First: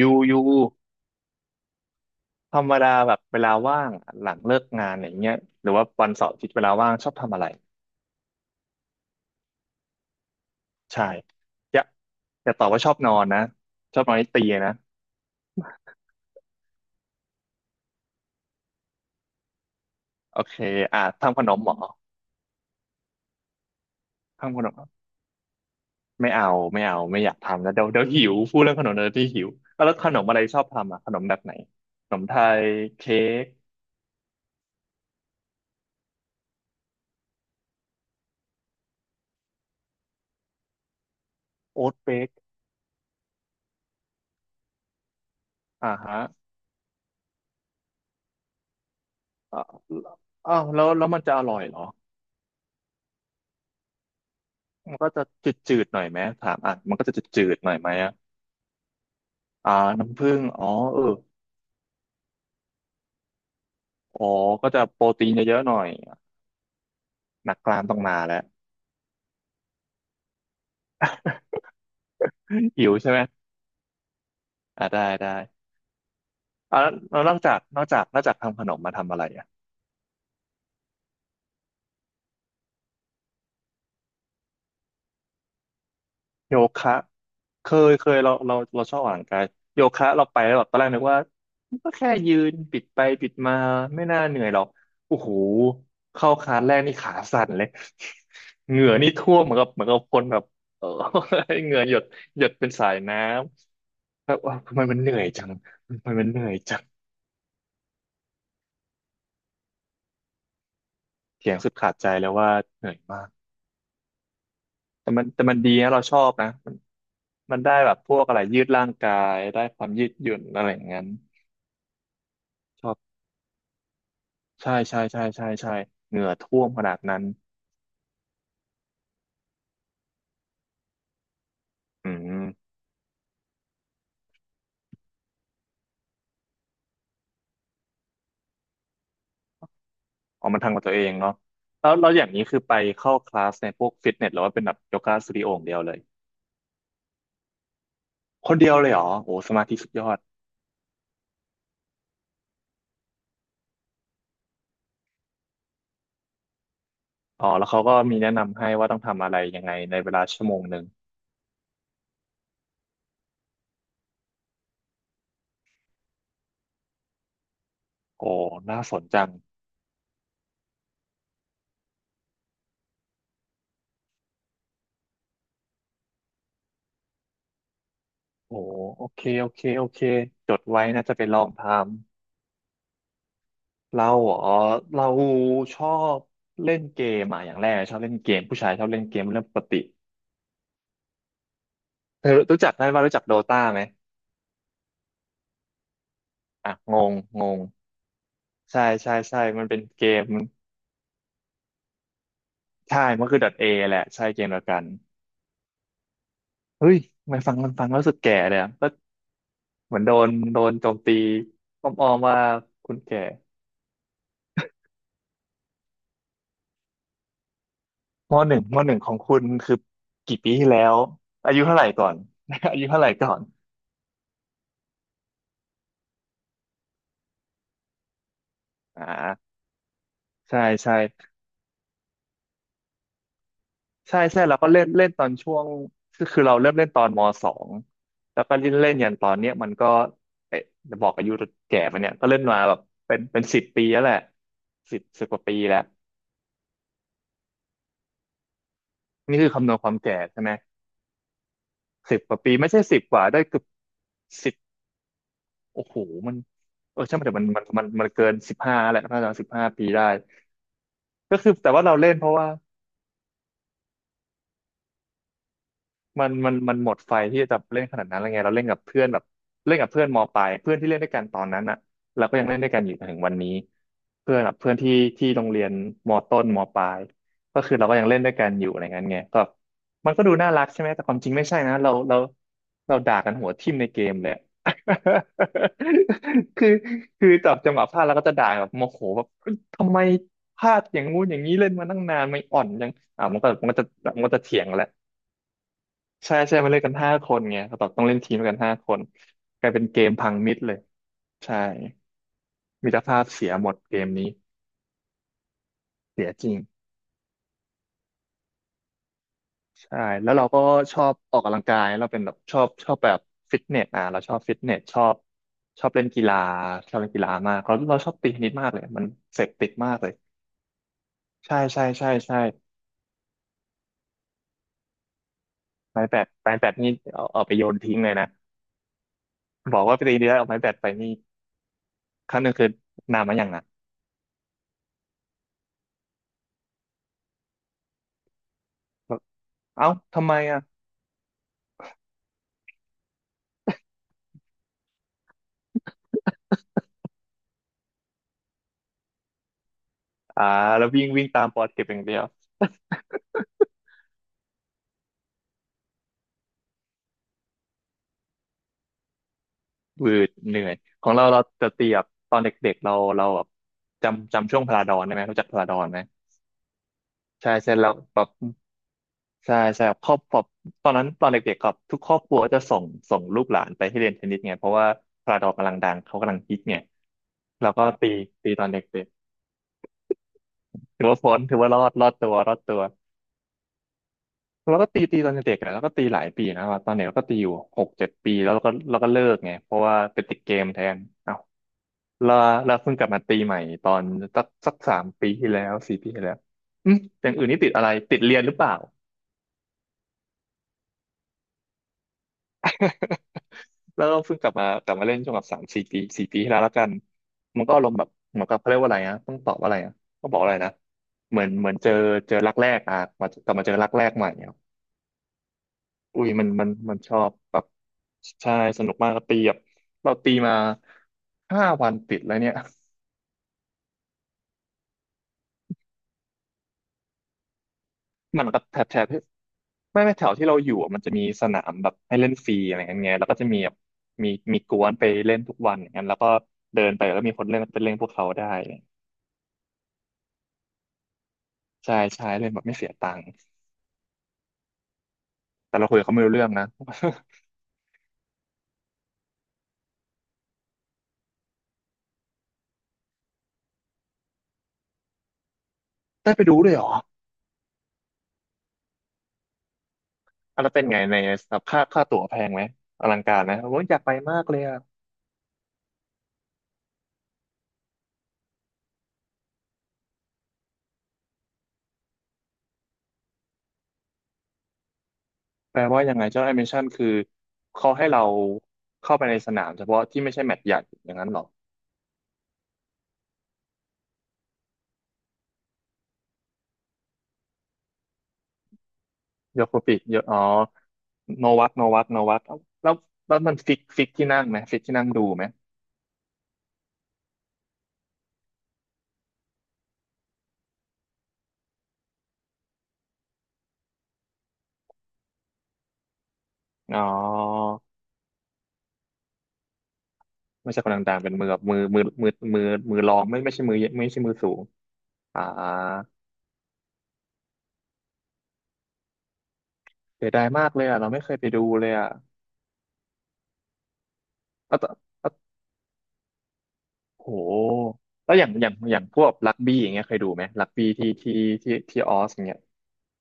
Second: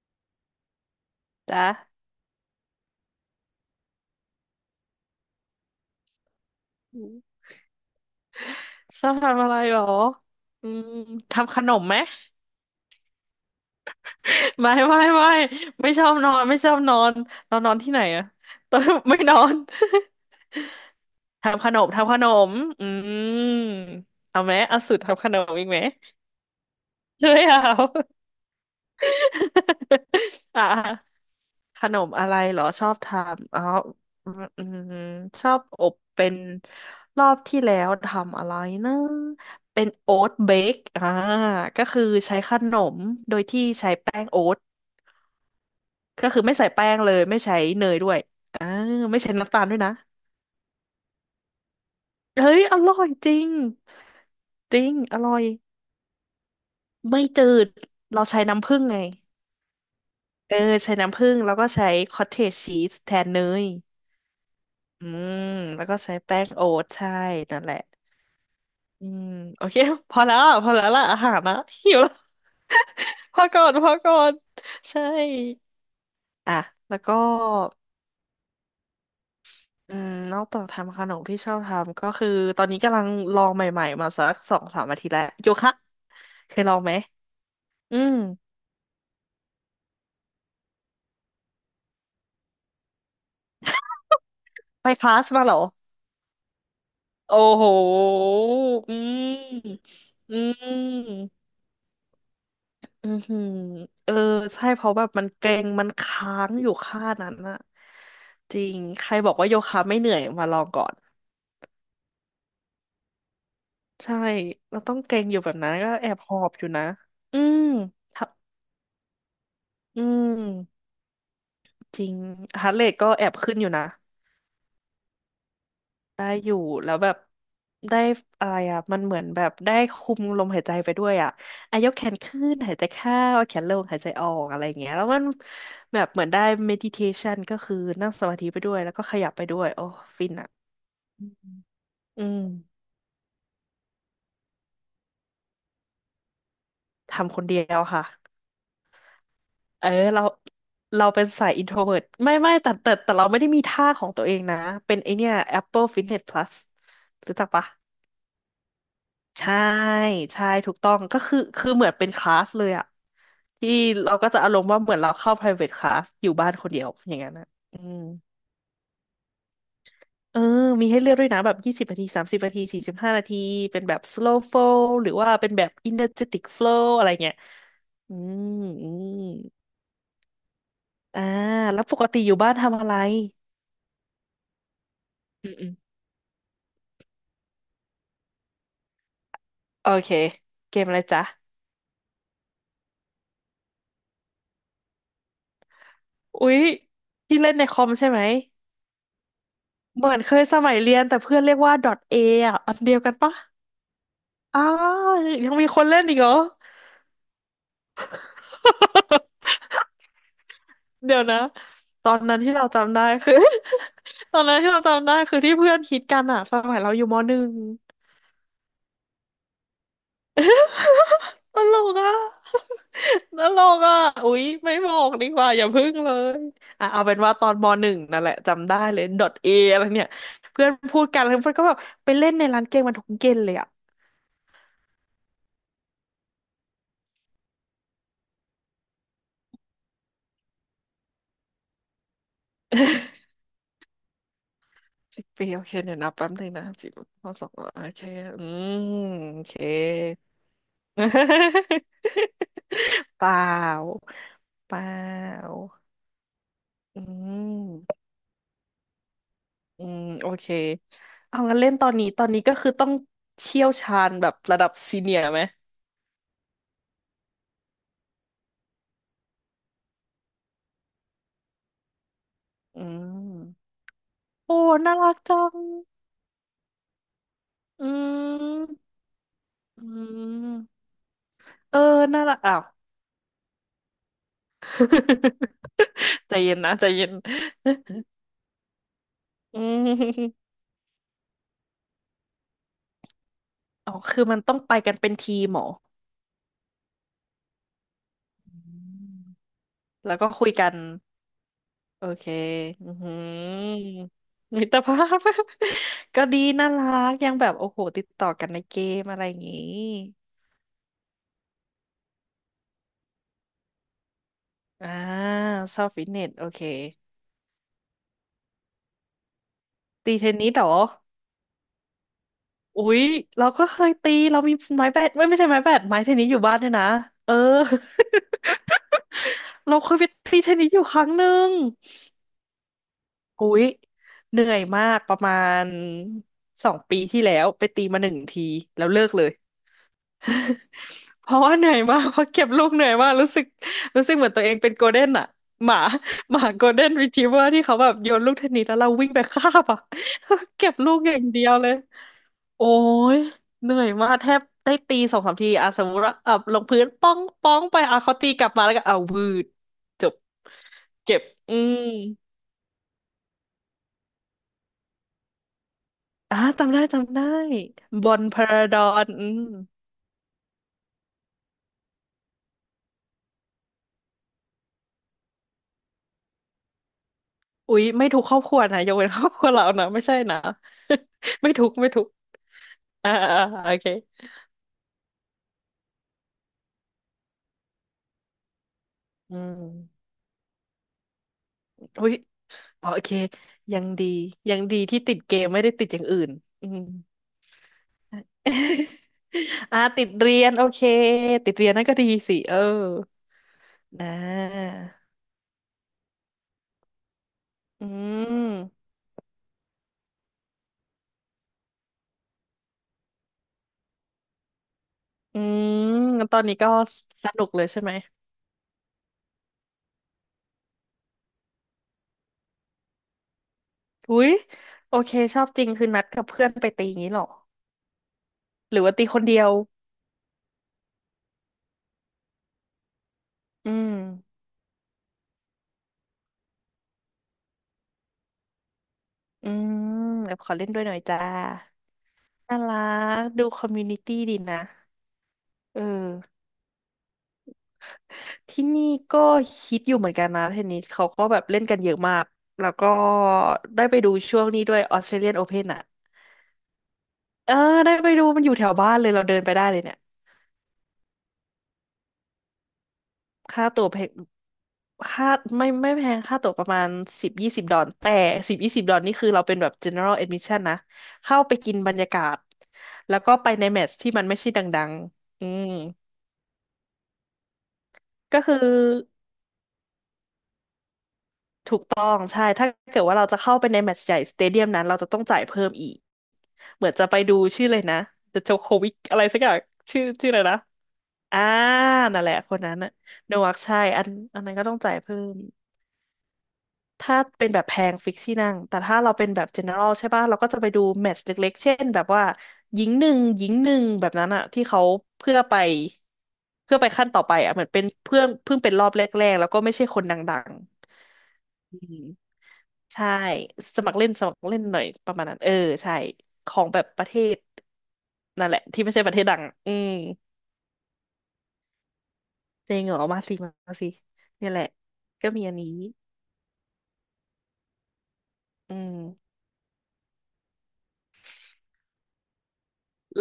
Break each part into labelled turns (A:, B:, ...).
A: ยู
B: จ้ะ
A: ธรรมดาแบบเวลาว่างหลังเลิกงานอย่างเงี้ยหรือว่าวันเสาร์อาทิตย์เวลาว่าง
B: อื
A: ชอบ
B: ม
A: ทำอะไร
B: ชอบทำอะไรหรออืม
A: ใช่
B: ทำขน
A: อ
B: ม
A: ย่า
B: ไหม
A: อย่าตอบว่าชอบนอนนะชอบนอนให้ตี
B: ไม่
A: นะ
B: ไม่ไม่ไม่ชอบนอนไม่ชอบนอนตอนนอนที่ไหนอะตอน ไม่นอน
A: โอเคอ่ะทำขนม
B: ทำข
A: เหมอ
B: นมทำขนมอืมเอาไหม
A: ทำขนม
B: เอาสูตรทำขนมอีกไหม
A: ไม่เอาไม่เอาไม่อ
B: เฮ้
A: ยาก
B: ย
A: ทำแล้ว
B: เอา
A: เดี๋ยวหิวพูดเรื่องขนมเดี๋ยวที่หิวอ่ะแล้วขนมอะไร ชอ
B: อ่ะ
A: บทำอ่ะขนมแบบไหน
B: ขนม
A: ขนม
B: อะ
A: ไท
B: ไรเหรอ
A: ย
B: ชอบท
A: เค้ก
B: ำอ๋ออืมอืมชอบอบเป็นรอบที่แล้วทำอะไรนะเป็นโอ๊ตเบคก็
A: โอ๊ต
B: คือ
A: เบก
B: ใช้ขนมโดยที่ใช้แป้งโอ๊ต
A: อ่าฮะ
B: ก็คือไม่ใส่แป้งเลยไม่ใช้เนยด้วยอ่าไม่ใช้น้ำ
A: อ่า
B: ตาลด้วยนะ
A: อ้าวแล้วมันจะอร่อยเหรอ
B: เฮ้ยอร่อยจริงจริ
A: มั
B: ง
A: นก็
B: อ
A: จะ
B: ร่อย
A: จืดๆหน่อยไหมถามอ่ะมันก็จะ
B: ไม่จื
A: จืดๆห
B: ด
A: น่อยไหมอ่ะ
B: เราใช้น้ำผึ้งไง
A: อ่าน้ำผึ้ง
B: เออ
A: อ๋อ
B: ใช้
A: เออ
B: น้ำผึ้งแล้วก็ใช้คอตเทจชีสแทนเนย
A: อ๋อก็จะโปร
B: อื
A: ตีน
B: ม
A: เยอะๆหน่อ
B: แล้ว
A: ย
B: ก็ใช้แป้งโอ๊ตใช่
A: นัก
B: นั่น
A: ก
B: แหละ
A: ลามต้องมาแล้ว
B: อืมโอเคพอแล้วพอแล้วล่ะอาหารนะหิวแล้ว
A: หิวใช่ไห
B: พอ
A: ม
B: ก่อนพอก่อน
A: อ่าได้
B: ใช่
A: ได้
B: อ่ะ
A: อ่าแล้
B: แล้วก็
A: วนอกจากนอกจากนอกจากทำขนมมาทำอะไรอ่ะ
B: อืมนอกจากทำขนมที่ชอบทำก็คือตอนนี้กำลังลองใหม่ๆมาสักสองสามอาทิตย์แล้วโยคะเค
A: โย
B: ยลองไห
A: คะ
B: ม
A: เคย
B: อื
A: เค
B: ม
A: ยเราชอบออกกำลังกายโยคะเราไปแล้วแบบตอนแรกนึกว่าก็แค่ยืนปิดไปปิดมาไม่น่าเหนื่อยหรอก
B: ไปคลา
A: โอ้
B: ส
A: โห
B: มาเหรอ
A: เข้าคลาสแรกนี่ขา
B: โอ้
A: สั่นเล
B: โห
A: ย เหงื่อ
B: อื
A: นี่ท่วมเหมือนกับเหมือน
B: ม
A: กับคน
B: อื
A: แบบเออ
B: ม
A: เหงื่อหยดหยดเป็นสาย
B: อื
A: น้
B: อหือเออ
A: ำ แบบว่า
B: ใช่
A: ทำไม
B: เพราะ
A: มัน
B: แบ
A: เห
B: บ
A: นื่อ
B: มั
A: ย
B: น
A: จั
B: เก
A: ง
B: ร็งมัน
A: ทำ
B: ค
A: ไมมัน
B: ้า
A: เหนื่อ
B: ง
A: ย
B: อยู่
A: จัง
B: ค่านั้นน่ะจริงใครบอกว่าโยคะไม่เหนื่อยมาลองก่อน
A: เถียงสุดขาดใจแล้วว่าเหนื่อยมาก
B: ใช่เราต้อง
A: แต่
B: เกร็
A: มั
B: ง
A: น
B: อยู่
A: แต่
B: แบ
A: มั
B: บ
A: น
B: นั้
A: ดี
B: นก็
A: นะเรา
B: แอ
A: ช
B: บ
A: อ
B: ห
A: บ
B: อ
A: นะ
B: บอยู่
A: มัน
B: นะอื
A: มัน
B: ม
A: ได้แบบพวก
B: ถ้า
A: อะไรยืดร่างกายได้ความ
B: อื
A: ยืดหยุ่นอะไรอย่า
B: ม
A: งนั้น
B: จริงฮาร์ทเร
A: ชอ
B: ท
A: บ
B: ก็แอบขึ้นอยู่นะ
A: ใช่ใช่ใช่ใช่ใช่เหงื่
B: ได้
A: อ
B: อ
A: ท่
B: ยู่
A: วมข
B: แล้
A: นา
B: ว
A: ด
B: แบบ
A: นั้น
B: ได้อะไรมันเหมือนแบบได้คุมลมหายใจไปด้วยอายกแข
A: อื
B: นขึ้น
A: ม
B: หายใจเข้าเอาแขนลงหายใจออกอะไรอย่างเงี้ยแล้วมันแบบเหมือนได้ meditation ก็คือนั่งสมาธิไปด้วยแล้วก็ขยับไปด้วยโอ้ฟิน
A: เอามันทำกับตัวเอง
B: อื
A: เนาะ
B: ม
A: แล้วเราอ
B: อื
A: ย่าง
B: ม
A: นี้คือไปเข้าคลาสในพวกฟิตเนสหรือว่าเป็นแบบโยคะสตูดิโออย่างเดียวเลย
B: ทำคนเดียวค่ะ
A: คนเดียวเลยเหรอโอ้สมาธิ
B: เอ
A: สุ
B: อ
A: ดยอด
B: เราเป็นสาย introvert ไม่ไม่แต่เราไม่ได้มีท่าของตัวเองนะเป็นไอเนี้ย Apple Fitness Plus รู้
A: อ๋
B: จั
A: อ
B: ก
A: แล้
B: ปะ
A: วเขาก็มีแนะนำให้ว่าต้องทำอะไร
B: ใช่
A: ยังไงในเวลาชั่
B: ใช่
A: วโมง
B: ถู
A: ห
B: ก
A: นึ่ง
B: ต้องก็คือคือเหมือนเป็นคลาสเลยอะที่เราก็จะอารมณ์ว่าเหมือนเราเข้า private class อยู่บ้านคนเดียวอย่างนั้นอะอืม
A: โอ้น่าสนจัง
B: เออมีให้เลือกด้วยนะแบบ20 นาที30 นาที45 นาทีเป็นแบบ slow flow หรือว่าเป็นแบบ energetic flow อะไรเงี้ยอืม
A: โอ้
B: อื
A: โอ
B: ม
A: เคโอเคโอเคจดไว้นะจะ
B: อ่า
A: ไปลองทำ
B: แล้วปกติอยู่บ้านทำอะไร
A: เราอ๋อเรา
B: อืมอืม
A: ชอบเล่นเกมอ่ะอย่างแรกชอบเล่นเกมผู้ชายชอบเล่นเกมเรื่องปกติ
B: โอเคเกมอะไรจ๊ะ
A: เธอรู้จักได้ว่ารู้จักโดตาไหม
B: อุ๊ย
A: อ่ะงง
B: ที่
A: ง
B: เล่น
A: ง
B: ในคอมใช่ไหม
A: ใช่ใช่ใช่มันเป็นเก
B: เหมือน
A: ม
B: เคยสมัยเรียนแต่เพื่อนเรียกว่า .a อ่ะอันเดีย
A: ใช่
B: วกัน
A: มัน
B: ปะ
A: คือ .A แหละใช่เกมเดี
B: อ้า
A: ยวกัน
B: วยังมีคนเล่นอีกเหรอ
A: เฮ้ยทำไมนฟังมันฟังแล้วรู้สึกแก่เลยอะก็ เหมือนโดนโจมตี
B: เดี๋ยวนะต
A: อ้อ
B: อ
A: ม
B: น
A: ๆ
B: นั้
A: ว่า
B: นที่เรา
A: คุ
B: จำ
A: ณ
B: ได้
A: แก่
B: คือ ตอนนั้นที่เราจำได้คือที่เพื่อนคิดกันอะสมัยเราอยู่มหนึ่ง
A: มหนึ่งของคุณคือกี่ปีที่แล้วอา
B: ต
A: ยุ
B: ล
A: เท่าไหร่
B: ก
A: ก่อ
B: อะ
A: น อายุเท่าไหร่ก่อ
B: ต
A: น
B: ลกอะอุ๊ยไม่บอกดีกว่าอย่าพึ่งเลยอ่ะเอาเป็นว่าตอนมหนึ่งนั่นแหละจำได้เล
A: อ่
B: ยดอ
A: า
B: ทเออะไรเนี่ย
A: ใช่
B: เพื่อน
A: ใช่
B: พูดกันแล้วเพื่อนก็แบบไปเล่นในร้านเกมมันทุกเย็นเลยอะ
A: ใช่ใช่แล้วก็เล่นเล่นตอนช่วงคือเราเริ่มเล่นตอนมสองแล้วก็เล่นเล่นยันตอนเนี้ยมันก็เอ๊ะจะบอกอายุแก่ไปะเนี่ยก็เล่นมาแบบเป็น เป็นสิบปีแล้วแหละสิบ
B: สิ
A: สิบ
B: บ
A: กว่า
B: ปี
A: ปี
B: โอเค
A: แล้ว
B: เดี๋ยวนับแป๊บนึงนะสิบข้อสองโอเคอืม
A: นี่
B: โอ
A: คือ
B: เค
A: คำนวณความแก่ใช่ไหมสิบกว่า ปีไม่ใช่สิบก
B: เป
A: ว่า
B: ล่
A: ได้เกือบ
B: า
A: สิบ
B: เปล่า
A: โอ้โหมันเอ
B: อื
A: อใช่ไหมแต่มันมันมัน
B: ม
A: มันเกินสิบห้าแหละน่าจะสิบห้า
B: อื
A: ปี
B: ม
A: ได้
B: โอเค
A: ก็
B: เอา
A: คือ
B: งั้นเล่
A: แต่
B: น
A: ว่า
B: ตอน
A: เรา
B: นี้
A: เล่น
B: ตอ
A: เพ
B: น
A: ราะ
B: นี้
A: ว่า
B: ก็คือต้องเชี่ยวชาญแบบระดับซีเนียร์ไหม
A: มันหมดไฟที่จะเล่นขนาดนั้นแล้วไงเราเล่นกับเพื่อนแบบเล่นกับเพื่อนมปลายเพื่อนที่เล่นด้วยกันตอนนั้นอ่ะเราก็ยังเล่นด้วยกั
B: อื
A: นอยู่จนถึงวันนี้
B: ม
A: เพื่อนแบบ
B: โอ้
A: เพื่อนที่
B: น่ารัก
A: ที่โร
B: จั
A: ง
B: ง
A: เรียนมต้นมปลายก็คือเรา
B: อื
A: ก็ยังเล่นด้วยกันอยู่อะไร
B: ม
A: เงี้ยไงก็
B: อื
A: มันก็ดูน่ารักใช่
B: ม
A: ไหมแต่ความจริงไม่ใช่นะ
B: เออ
A: เรา
B: น่ารักอ้าว
A: เราด่ากันหัวทิ่มในเกมเลยอะ
B: ใจเย็น
A: คือ
B: นะใจเย็น
A: คือจับจังหวะพลาดแล้วก็จะด่าแบบโมโหแบบ
B: อื
A: ทำไม
B: ม
A: พลาดอย่างงู้นอย่างนี้เล่นมาตั้งนานไม่อ่อนยังอ่ะมันก็จะ
B: อ๋อ
A: มั
B: คื
A: น
B: อ
A: ก็
B: มั
A: จะ
B: นต้อ
A: เถี
B: ง
A: ยง
B: ไป
A: แหละ
B: กันเป็นทีมเหรอ
A: ใช่ใช่มาเล่นกันห้าคนไงเขาบอกต้องเล่นทีม
B: อื
A: กันห้าคน
B: ม
A: กลายเป็นเกม
B: แล้วก็
A: พัง
B: คุย
A: มิด
B: กั
A: เล
B: น
A: ยใช่
B: โอเค
A: มิ
B: อือ
A: ตร
B: หื
A: ภาพเสียหมด
B: อ
A: เกมนี้
B: มิตรภาพ ก็
A: เสีย
B: ดี
A: จริง
B: น่ารักยังแบบโอ้โหติดต่อกันในเกมอะไรอย่างงี้
A: ใช่แล้วเราก็ชอบออกกำลังกายเราเป็นแบบชอบแบบฟิตเนสอ่ะเราชอบฟิตเนส
B: อ่า
A: ชอบ
B: ช
A: ช
B: อ
A: อ
B: บ
A: บเล่
B: ฟิ
A: น
B: ตเน
A: กี
B: ส
A: ฬา
B: โอเค
A: ชอบเล่นกีฬามากเราชอบตีเทนนิสมากเลยมันเสพติดมากเลย
B: ตีเทนนิสเหรอ
A: ใช่ใช่ใช่ใช่
B: อุ๊ยเราก็เคยตีเรามีไม้แบดไม่ไม่ใช่ไม้แบดไม้
A: ไม้
B: เท
A: แบ
B: นนิ
A: ด
B: สอยู่
A: ไม้
B: บ้าน
A: แบ
B: ด้วย
A: ด
B: นะ
A: นี่เอา
B: เออ
A: เอาไปโยนทิ้งเลยนะ บ
B: เรา
A: อก
B: เค
A: ว่า
B: ย
A: ไป
B: ไป
A: ตีเดียว
B: ตี
A: เอา
B: เท
A: ไม้
B: นนิ
A: แบ
B: ส
A: ด
B: อยู่
A: ไป
B: ครั้
A: นี่
B: งหนึ่ง
A: ครั้งหนึ่งคือนานมาอย่า
B: อุ๊
A: งนะ
B: ยเหนื่อยมากประมาณ2 ปีที่แล้วไปตีมาหนึ่งทีแล้วเลิก
A: แบบ
B: เลย
A: เอ้าทำไมอ่ะ
B: เพราะว่าเหนื่อยมากเพราะเก็บลูกเหนื่อยมากรู้สึกเหมือนตัวเองเป็นโกลเด้นอะหมาหมาโกลเด้นรีทรีเวอร์ที่เขาแบบโยนลูกเทนนิสแล้วเราวิ่งไปคาบอะ
A: อ่า
B: เก็บ
A: แล้ว
B: ลูก
A: วิ่ง
B: อย่า
A: วิ่
B: ง
A: งตา
B: เดี
A: ม
B: ยว
A: ปอ
B: เลย
A: เทปอย่างเดียว
B: โอ้ยเหนื่อยมากแทบได้ตีสองสามทีอะสมมติว่าอ่ะลงพื้นป้องป้องไปเขาตีกลับมาแล้วก็เอาวืดจ
A: วื
B: บ
A: ดเหนื่อยของ
B: เก็บ
A: เรา
B: อื
A: จะ
B: ม
A: ตีแบบตอนเด็กๆเราแบบจำช่วงพลาดอนได้ไหมรู้จักพลาดอนไหม
B: อ่ะจำได้จำได้
A: ใช่ใช่แล้ว
B: บอ
A: แบ
B: ล
A: บ
B: พาราดอนอืม
A: ใช่ใช่ครอบตอนนั้นตอนเด็กๆครับทุกครอบครัวจะส่งลูกหลานไปให้เรียนเทนนิสไงเพราะว่าพลาดอนกำลังดังเขากำลังฮิตไงเรา
B: อุ๊
A: ก็
B: ยไม่
A: ตี
B: ถูกครอบ
A: ตี
B: ครัว
A: ตอนเด็
B: นะยกเว้
A: ก
B: นครอบครัวเรานะไม่ใช่นะ
A: ๆถือว่าพ้น
B: ไม่
A: ถือ
B: ถู
A: ว่า
B: ก
A: รอ
B: ไม่
A: ด
B: ถู
A: ร
B: ก
A: อดตัวรอดตัว
B: อ่าอ่าอ่าโอเค
A: เราก็ตีตอนเด็กๆอะแล้วก็ตีหลายปีนะครับตอนเด็กเราก็ตีอยู่6-7 ปีแล้วเราก็เลิ
B: อื
A: กไงเพราะว่า
B: ม
A: ไปติดเกมแทน
B: อุ้ย
A: ลาลา
B: อ๋อ
A: เพิ่ง
B: โอ
A: กลับ
B: เค
A: มาตีใหม่
B: ยั
A: ต
B: ง
A: อน
B: ดี
A: สัก
B: ยัง
A: สัก
B: ดี
A: สา
B: ที่
A: ม
B: ติด
A: ปี
B: เกม
A: ที่
B: ไม่
A: แล้
B: ได้
A: ว
B: ติด
A: สี่
B: อย่าง
A: ปี
B: อื่
A: ที่
B: น
A: แล้ว
B: อืม
A: อืมอย่างอื่นนี่ติดอะไรติดเรียนหรือเปล่า
B: อ่าติดเรียนโอเคติดเรียนนั่นก็ดีสิเออ
A: แล้
B: น
A: วก็เพิ่งกลับมา
B: ะ
A: กลับมาเล่นช่วงแบบ3-4 ปีสี่ปีที่แล้วแล้วกันมันก็อา
B: อื
A: รมณ์แบบเหมือนกับเขาเรียก
B: ม
A: ว่าอะไรนะต้องตอบว่าอะไรอ่ะก็บอกอะไรนะเหมือนเจอรักแรกอ่ะมากลับมาเจอรักแรกใหม่เนี่ย
B: อืม
A: อุ้ย
B: ตอน
A: มัน
B: นี้
A: มัน
B: ก็
A: มันชอ
B: ส
A: บ
B: นุก
A: แบ
B: เล
A: บ
B: ยใช่ไหม
A: ใช่สนุกมากตีแบบเราตีมา5 วันติดแล้วเนี่ย
B: อุ้ยโอเคชอบจริงคือนัดกับเพื่อนไปตีงี้เหรอ
A: มันก็
B: ห
A: แท
B: รือ
A: บ
B: ว่า
A: แท
B: ตี
A: บ ไม
B: คนเดียว
A: ่ไม่แถวที่เราอยู่อะมันจะมีสนามแบบให้เล่นฟรีอะไรเงี้ยไงแล้วก็จะมีแบ
B: อื
A: บ
B: ม
A: มีมีกวนไปเล่นทุกวันอย่างนั้นแล้วก็เดินไปแล้วมีคนเล่นก็ไปเล่นพวกเขาได้
B: อืมแบบขอเล่นด้วยหน่อยจ้า
A: ใช่ใช่เล่น
B: น่า
A: แบบไม่
B: รั
A: เสียตัง
B: ก
A: ค์
B: ดูคอมมูนิตี้ดีนะ
A: แต่
B: เออ
A: เราคุยกับเขาไม่รู้เรื่องนะ
B: ที่นี่ก็ฮิตอยู่เหมือนกันนะเทนนิสเขาก็แบบเล่นกันเยอะมากแล้วก็ได้ไปดูช่วงนี้ด้วยออสเตรเลียนโอเพนอ่ะ
A: ได้ไปดูด้วยเหรอ
B: เออได้ไปดูมันอยู่แถวบ้านเลยเราเดินไปได้เลยเนี่ย
A: อะแล้วเป็นไงในแบบค่าตั๋วแพงไหมอลังการไหมผ
B: ค่า
A: ม
B: ตั๋ว
A: อ
B: แพ
A: ยากไป
B: ง
A: มากเลยอะ
B: ค่าไม่ไม่แพงค่าตั๋วประมาณสิบยี่สิบดอลลาร์แต่สิบยี่สิบดอลลาร์นี่คือเราเป็นแบบ general admission นะเข้าไปกินบรรยากาศแล้วก็ไปในแมตช์ที่มันไม่ใช่ดังๆอืม
A: แปลว่ายังไงเจ้าแอนิเมชันคือเขาให้เรา
B: ก็คือ
A: เข้าไปในสนามเฉพาะที่ไม่ใช่แมตช์ใหญ่อย่างนั้นเหรอ
B: ถูกต้องใช่ถ้าเกิดว่าเราจะเข้าไปในแมตช์ใหญ่สเตเดียมนั้นเราจะต้องจ่ายเพิ่มอีกเหมือนจะไปดูชื่อเลยนะเดโจโควิกอะไรสักอย่าง
A: โยโคปิ
B: ชื่อ
A: โย
B: ชื่ออะ
A: อ๋
B: ไร
A: อ
B: นะอ่า
A: โนวัตโนวัตโน
B: นั่นแหละ
A: วัต
B: คนนั้น
A: แล้
B: น่ะ
A: ว
B: โน
A: แล้ว
B: วั
A: มัน
B: ค
A: ฟิ
B: ใช่
A: ก
B: อั
A: ฟิก
B: น
A: ที่
B: อั
A: นั่
B: น
A: ง
B: นั้
A: ไหม
B: นก็ต้อ
A: ฟิ
B: ง
A: ก
B: จ่า
A: ที่
B: ย
A: นั่ง
B: เพิ่
A: ดู
B: ม
A: ไหม
B: ถ้าเป็นแบบแพงฟิกที่นั่งแต่ถ้าเราเป็นแบบ general ใช่ป่ะเราก็จะไปดูแมตช์เล็กๆเช่นแบบว่าหญิงหนึ่งหญิงหนึ่งแบบนั้นอะที่เขาเพื่อไปเพื่อไป
A: อ๋อ
B: ขั้นต่อไปอะเหมือนเป็นเพื่อนเพิ่งเป็นรอบแรกๆแล้วก็ไม่ใช่คนดัง
A: ไม่ใช่คนดังๆเป็นมือแบบ
B: ๆ
A: มื
B: อื
A: อ
B: ม
A: มือมือมือมือ
B: ใช่
A: รองไม่ใช่มือ
B: สมัครเล่
A: ไม่
B: น
A: ใช่
B: ส
A: มื
B: มั
A: อ
B: ค
A: สู
B: รเล่
A: ง
B: นหน่อยประมาณนั้น
A: อ่า
B: เออใช่ของแบบประเทศนั่นแหละที่ไม่ใช่ประเทศดังอืม
A: เสียดายมากเลยอ่ะเราไม่เคยไปดูเลยอ่ะ
B: เจงเหรอมาสิมาสิเนี่ยแหละ
A: แล้วตอ
B: ก็
A: แล้ว
B: มีอันนี้
A: โหแล้วอย่างอย่า
B: อื
A: ง
B: ม
A: อย่างพวกรักบี้อย่างเงี้ยเคยดูไหมรักบี้ที่ออสอย่างเงี้ย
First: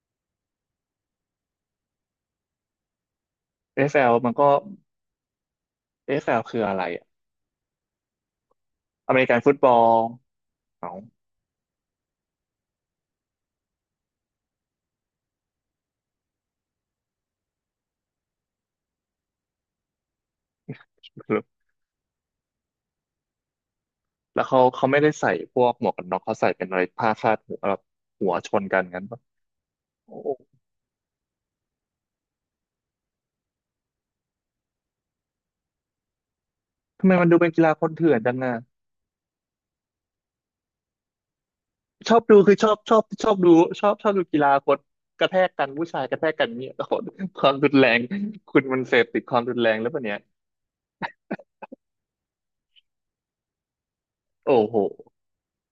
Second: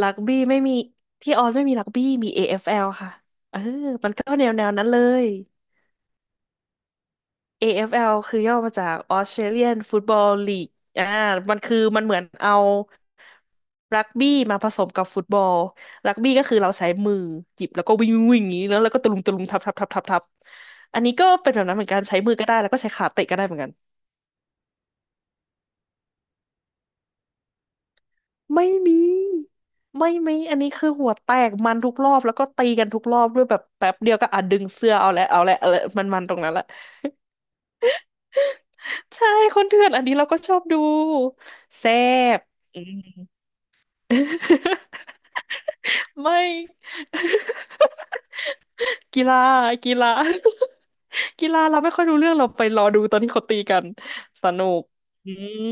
B: รักบี้ไม่มีที่ออสไม่มีรักบี้มี AFL ค่ะเออ
A: เอเอฟแ f
B: มั
A: ล
B: นก็
A: มัน
B: แน
A: ก็
B: วแนวนั้นเลย
A: เอเอฟแ f ลคืออะไรอะ
B: AFL คือย่อมาจาก
A: อเมริกันฟุตบอ
B: Australian
A: ล
B: Football League
A: เอ้า
B: อ่ามันคือมันเหมือนเอารักบี้มาผสมกับฟุตบอลรักบี้ก็คือเราใช้มือหยิบแล้วก็วิ่งวิ่งอย่างนี้แล้วแล้วก็ตะลุมตะลุมทับทับทับทับทับอันนี้ก็เป็นแบบนั้นเหมือนกันใช้มือก็ได้แล้วก็ใช้ขาเตะก็ได้เหมือนกัน
A: แล้วเขาไม่ได้ใส่พวกหมวกกันน็อกเขาใส่เป็นอะไรผ้าคาดหัวแบบหัวชน
B: ไม่
A: กัน
B: มี
A: งั้นปะ
B: ไม่
A: โอ้
B: มีอันนี้คือหัวแตกมันทุกรอบแล้วก็ตีกันทุกรอบด้วยแบบแป๊บเดียวก็อ่ะดึงเสื้อเอาและเอาและเอาละมันตรงนั้นแหละ
A: ทำไมมันดูเป็นกีฬาคนเถื่อนจังอ่ะ
B: ใช่คนเถื่อนอันนี้เราก็ชอบดูแซ่
A: ชอบดู
B: บ
A: คือชอบ
B: อื
A: ชอบชอบ
B: ม
A: ดูชอบดูกีฬาคนกระแทกกันผู้ชายก ระแทก
B: ไม่
A: กัน เนี่ยโอ้โหความรุนแรงคุณมันเสพติ
B: กี
A: ดค
B: ฬา
A: วามรุนแรงหรือ
B: กี
A: เปล่า
B: ฬา
A: เนี่ย
B: กีฬาเราไม่ค่อยรู้เรื่องเราไปรอดูตอนที่เขาตีกันส
A: โอ้
B: นุ
A: โห
B: กอืม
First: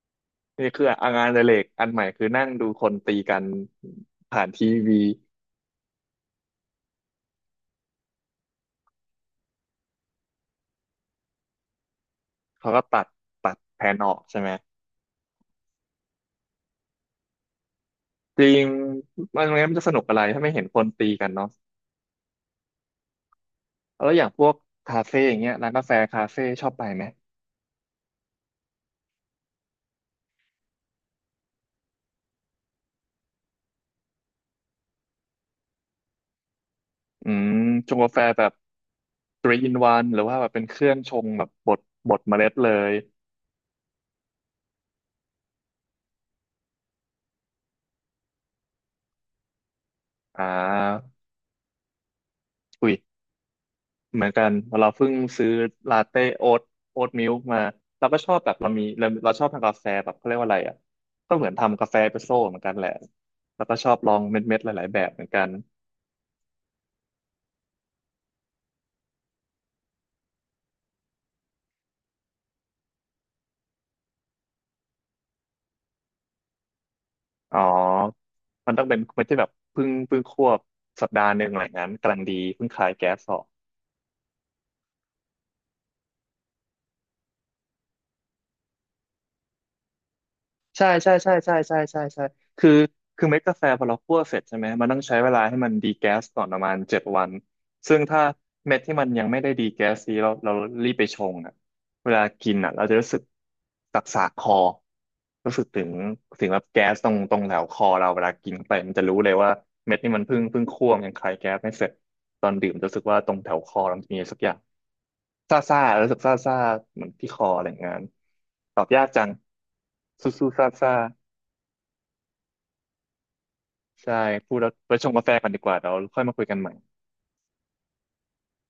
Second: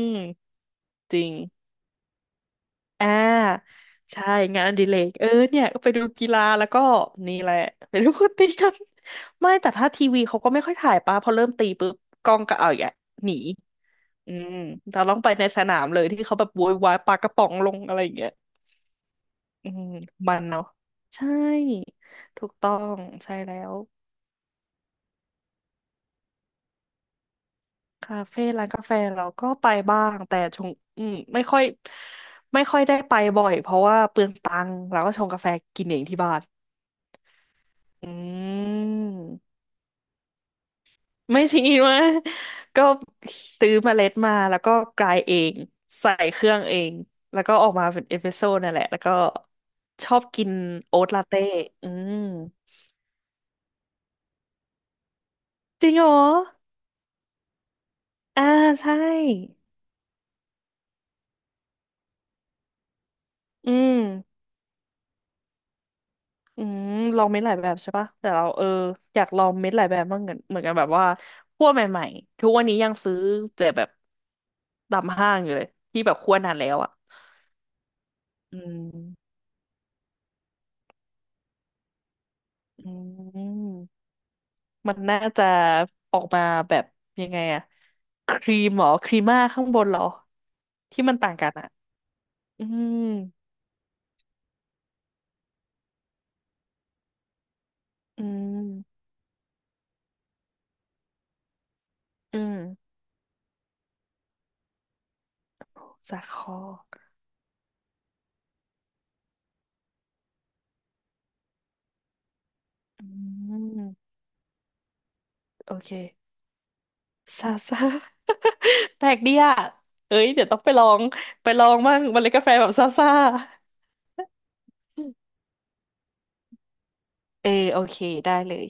A: นี่คืออ่ะ
B: จ
A: งา
B: ริ
A: น
B: ง
A: อดิเรกอันใหม่คือนั่งดูคน
B: อ่
A: ตีกัน
B: าใช่
A: ผ่าน
B: งาน
A: ที
B: อดิเร
A: วี
B: กเออเนี่ยก็ไปดูกีฬาแล้วก็นี่แหละไปดูคนตีกัน ไม่แต่ถ้าทีวีเขาก็ไม่ค่อยถ่ายปะพอเริ่มตีปุ๊บกล้องก็เอา
A: เขาก็
B: อย่า
A: ตัด
B: หนี
A: ตัดแผนออก
B: อื
A: ใช่ไหม
B: มเราต้องไปในสนามเลยที่เขาแบบโวยวายปากระป๋องลงอะไรอย่างเงี้ย
A: จริงมัน
B: อื
A: ไมัน
B: ม
A: จะสนุกอะไร
B: มั
A: ถ้า
B: น
A: ไม่เห็
B: เนาะ
A: นคนตีกั
B: ใช่
A: นเนาะ
B: ถูกต้องใช่แล้ว
A: แล้วอย่างพวกคาเฟ่อย่างเงี้ยร้านกาแฟคาเฟ่ชอบไปไหม
B: คาเฟ่ร้านกาแฟเราก็ไปบ้างแต่ชงอืมไม่ค่อยได้ไปบ่อยเพราะว่าเปลืองตังค์เราก็ชงกาแฟกินเองที่บ้าน
A: อืมชง
B: อื
A: กาแฟแบบ t รี
B: ม
A: e e in o หรือว่าแบบเป็นเครื่องชง
B: ไม่
A: แบบ
B: ทิ้
A: บ
B: ง
A: ด
B: วะ
A: บดเมล็ดเล
B: ก็
A: ย
B: ซื้อเมล็ดมาแล้วก็กรายเองใส่เครื่องเองแล้วก็ออกมาเป็นเอสเปรสโซ่นั่นแหละแล้วก็ชอบ
A: อ่
B: กินโอ๊
A: า
B: ตลาเต้อืม
A: อุ้ยเหมือนกันเราเพิ่งซื้อ
B: จริง
A: ลา
B: เหรอ
A: เต้โอ๊ตโอ๊ตมิลค์มาเราก็ชอบ
B: อ่า
A: แบบเรามี
B: ใช่
A: เราชอบทำกาแฟแบบเขาเรียกว่าอะไรอ่ะก็เหมือนทำกาแฟเอสเปรสโซ่เหมือนกันแหละแล้ว
B: อื
A: ก็ชอบ
B: ม
A: ลองเม็ดๆหลายๆแบบเหมือนกัน
B: อืมลองเม็ดหลายแบบใช่ปะแต่เราเอออยากลองเม็ดหลายแบบบ้างเหมือนกันแบบว่าคั่วใหม่ๆทุกวันนี้ยังซื้อเจอแบบตามห้างอยู่เลยที่แบบคั่วนานแล้วอ่ะ
A: อ๋อ
B: อื
A: มันต้องเป็นไม่
B: ม
A: ใช่แบบเพิ่งควบสัปดาห์หนึ่งอะไรอย่างนั้นกำลังดีเพิ่งคลาย
B: อื
A: แก๊สออก
B: มมันน่าจะออกมาแบบยังไงอะครีมเหรอครีม่าข้างบนเหรอ
A: ใช่
B: ที่
A: ใช่
B: มันต่า
A: ใช่
B: งกัน
A: ใช่
B: อะ
A: ใช่ใช่ใช่
B: อื
A: คือ
B: ม
A: คือเม็ดกาแฟพอเราคั่วเสร็จใช่ไหมมันต้องใช้เวลาให้มันดีแก๊สก่อนประมาณ7 วันซึ่งถ้า
B: อื
A: เม็ดที่
B: ม
A: มันยังไม่ได้ดีแก๊สดีเรารีบไปชงอ่ะเวลา
B: อื
A: กิ
B: ม
A: นอ่ะเราจะรู้สึกสักสากคอรู้สึกถึง
B: สาค
A: แบ
B: อ
A: บแก๊สตรงแถวคอเราเวลากินไปมันจะรู้เลยว่าเม็ดนี่มันเพิ่งคั่วมันยังคลายแก๊สไม่เสร็จตอนดื่มจะรู้สึก
B: อื
A: ว่าตรงแถวคอเรามัน
B: ม
A: มีสักอย่างซ่า
B: โอ
A: ซ่า
B: เค
A: รู้สึกซ่าซ่าเหมือนที่คอ
B: ซา
A: อะไรอย่า
B: ซา
A: งง้นตอบ ยา
B: แป
A: ก
B: ลก
A: จัง
B: ดีอ่ะเอ้ย
A: สู้
B: เดี๋
A: สู้
B: ยวต้อง
A: ซ่า
B: ไปลอ
A: ซ่า
B: งไปลองบ้างเมล็ดกาแฟแบบซาซา
A: ใช่พูดแล้วไปชงกาแฟกันดีกว่าเราค่อยมาคุยกันใหม่
B: เออโอเคได้เลย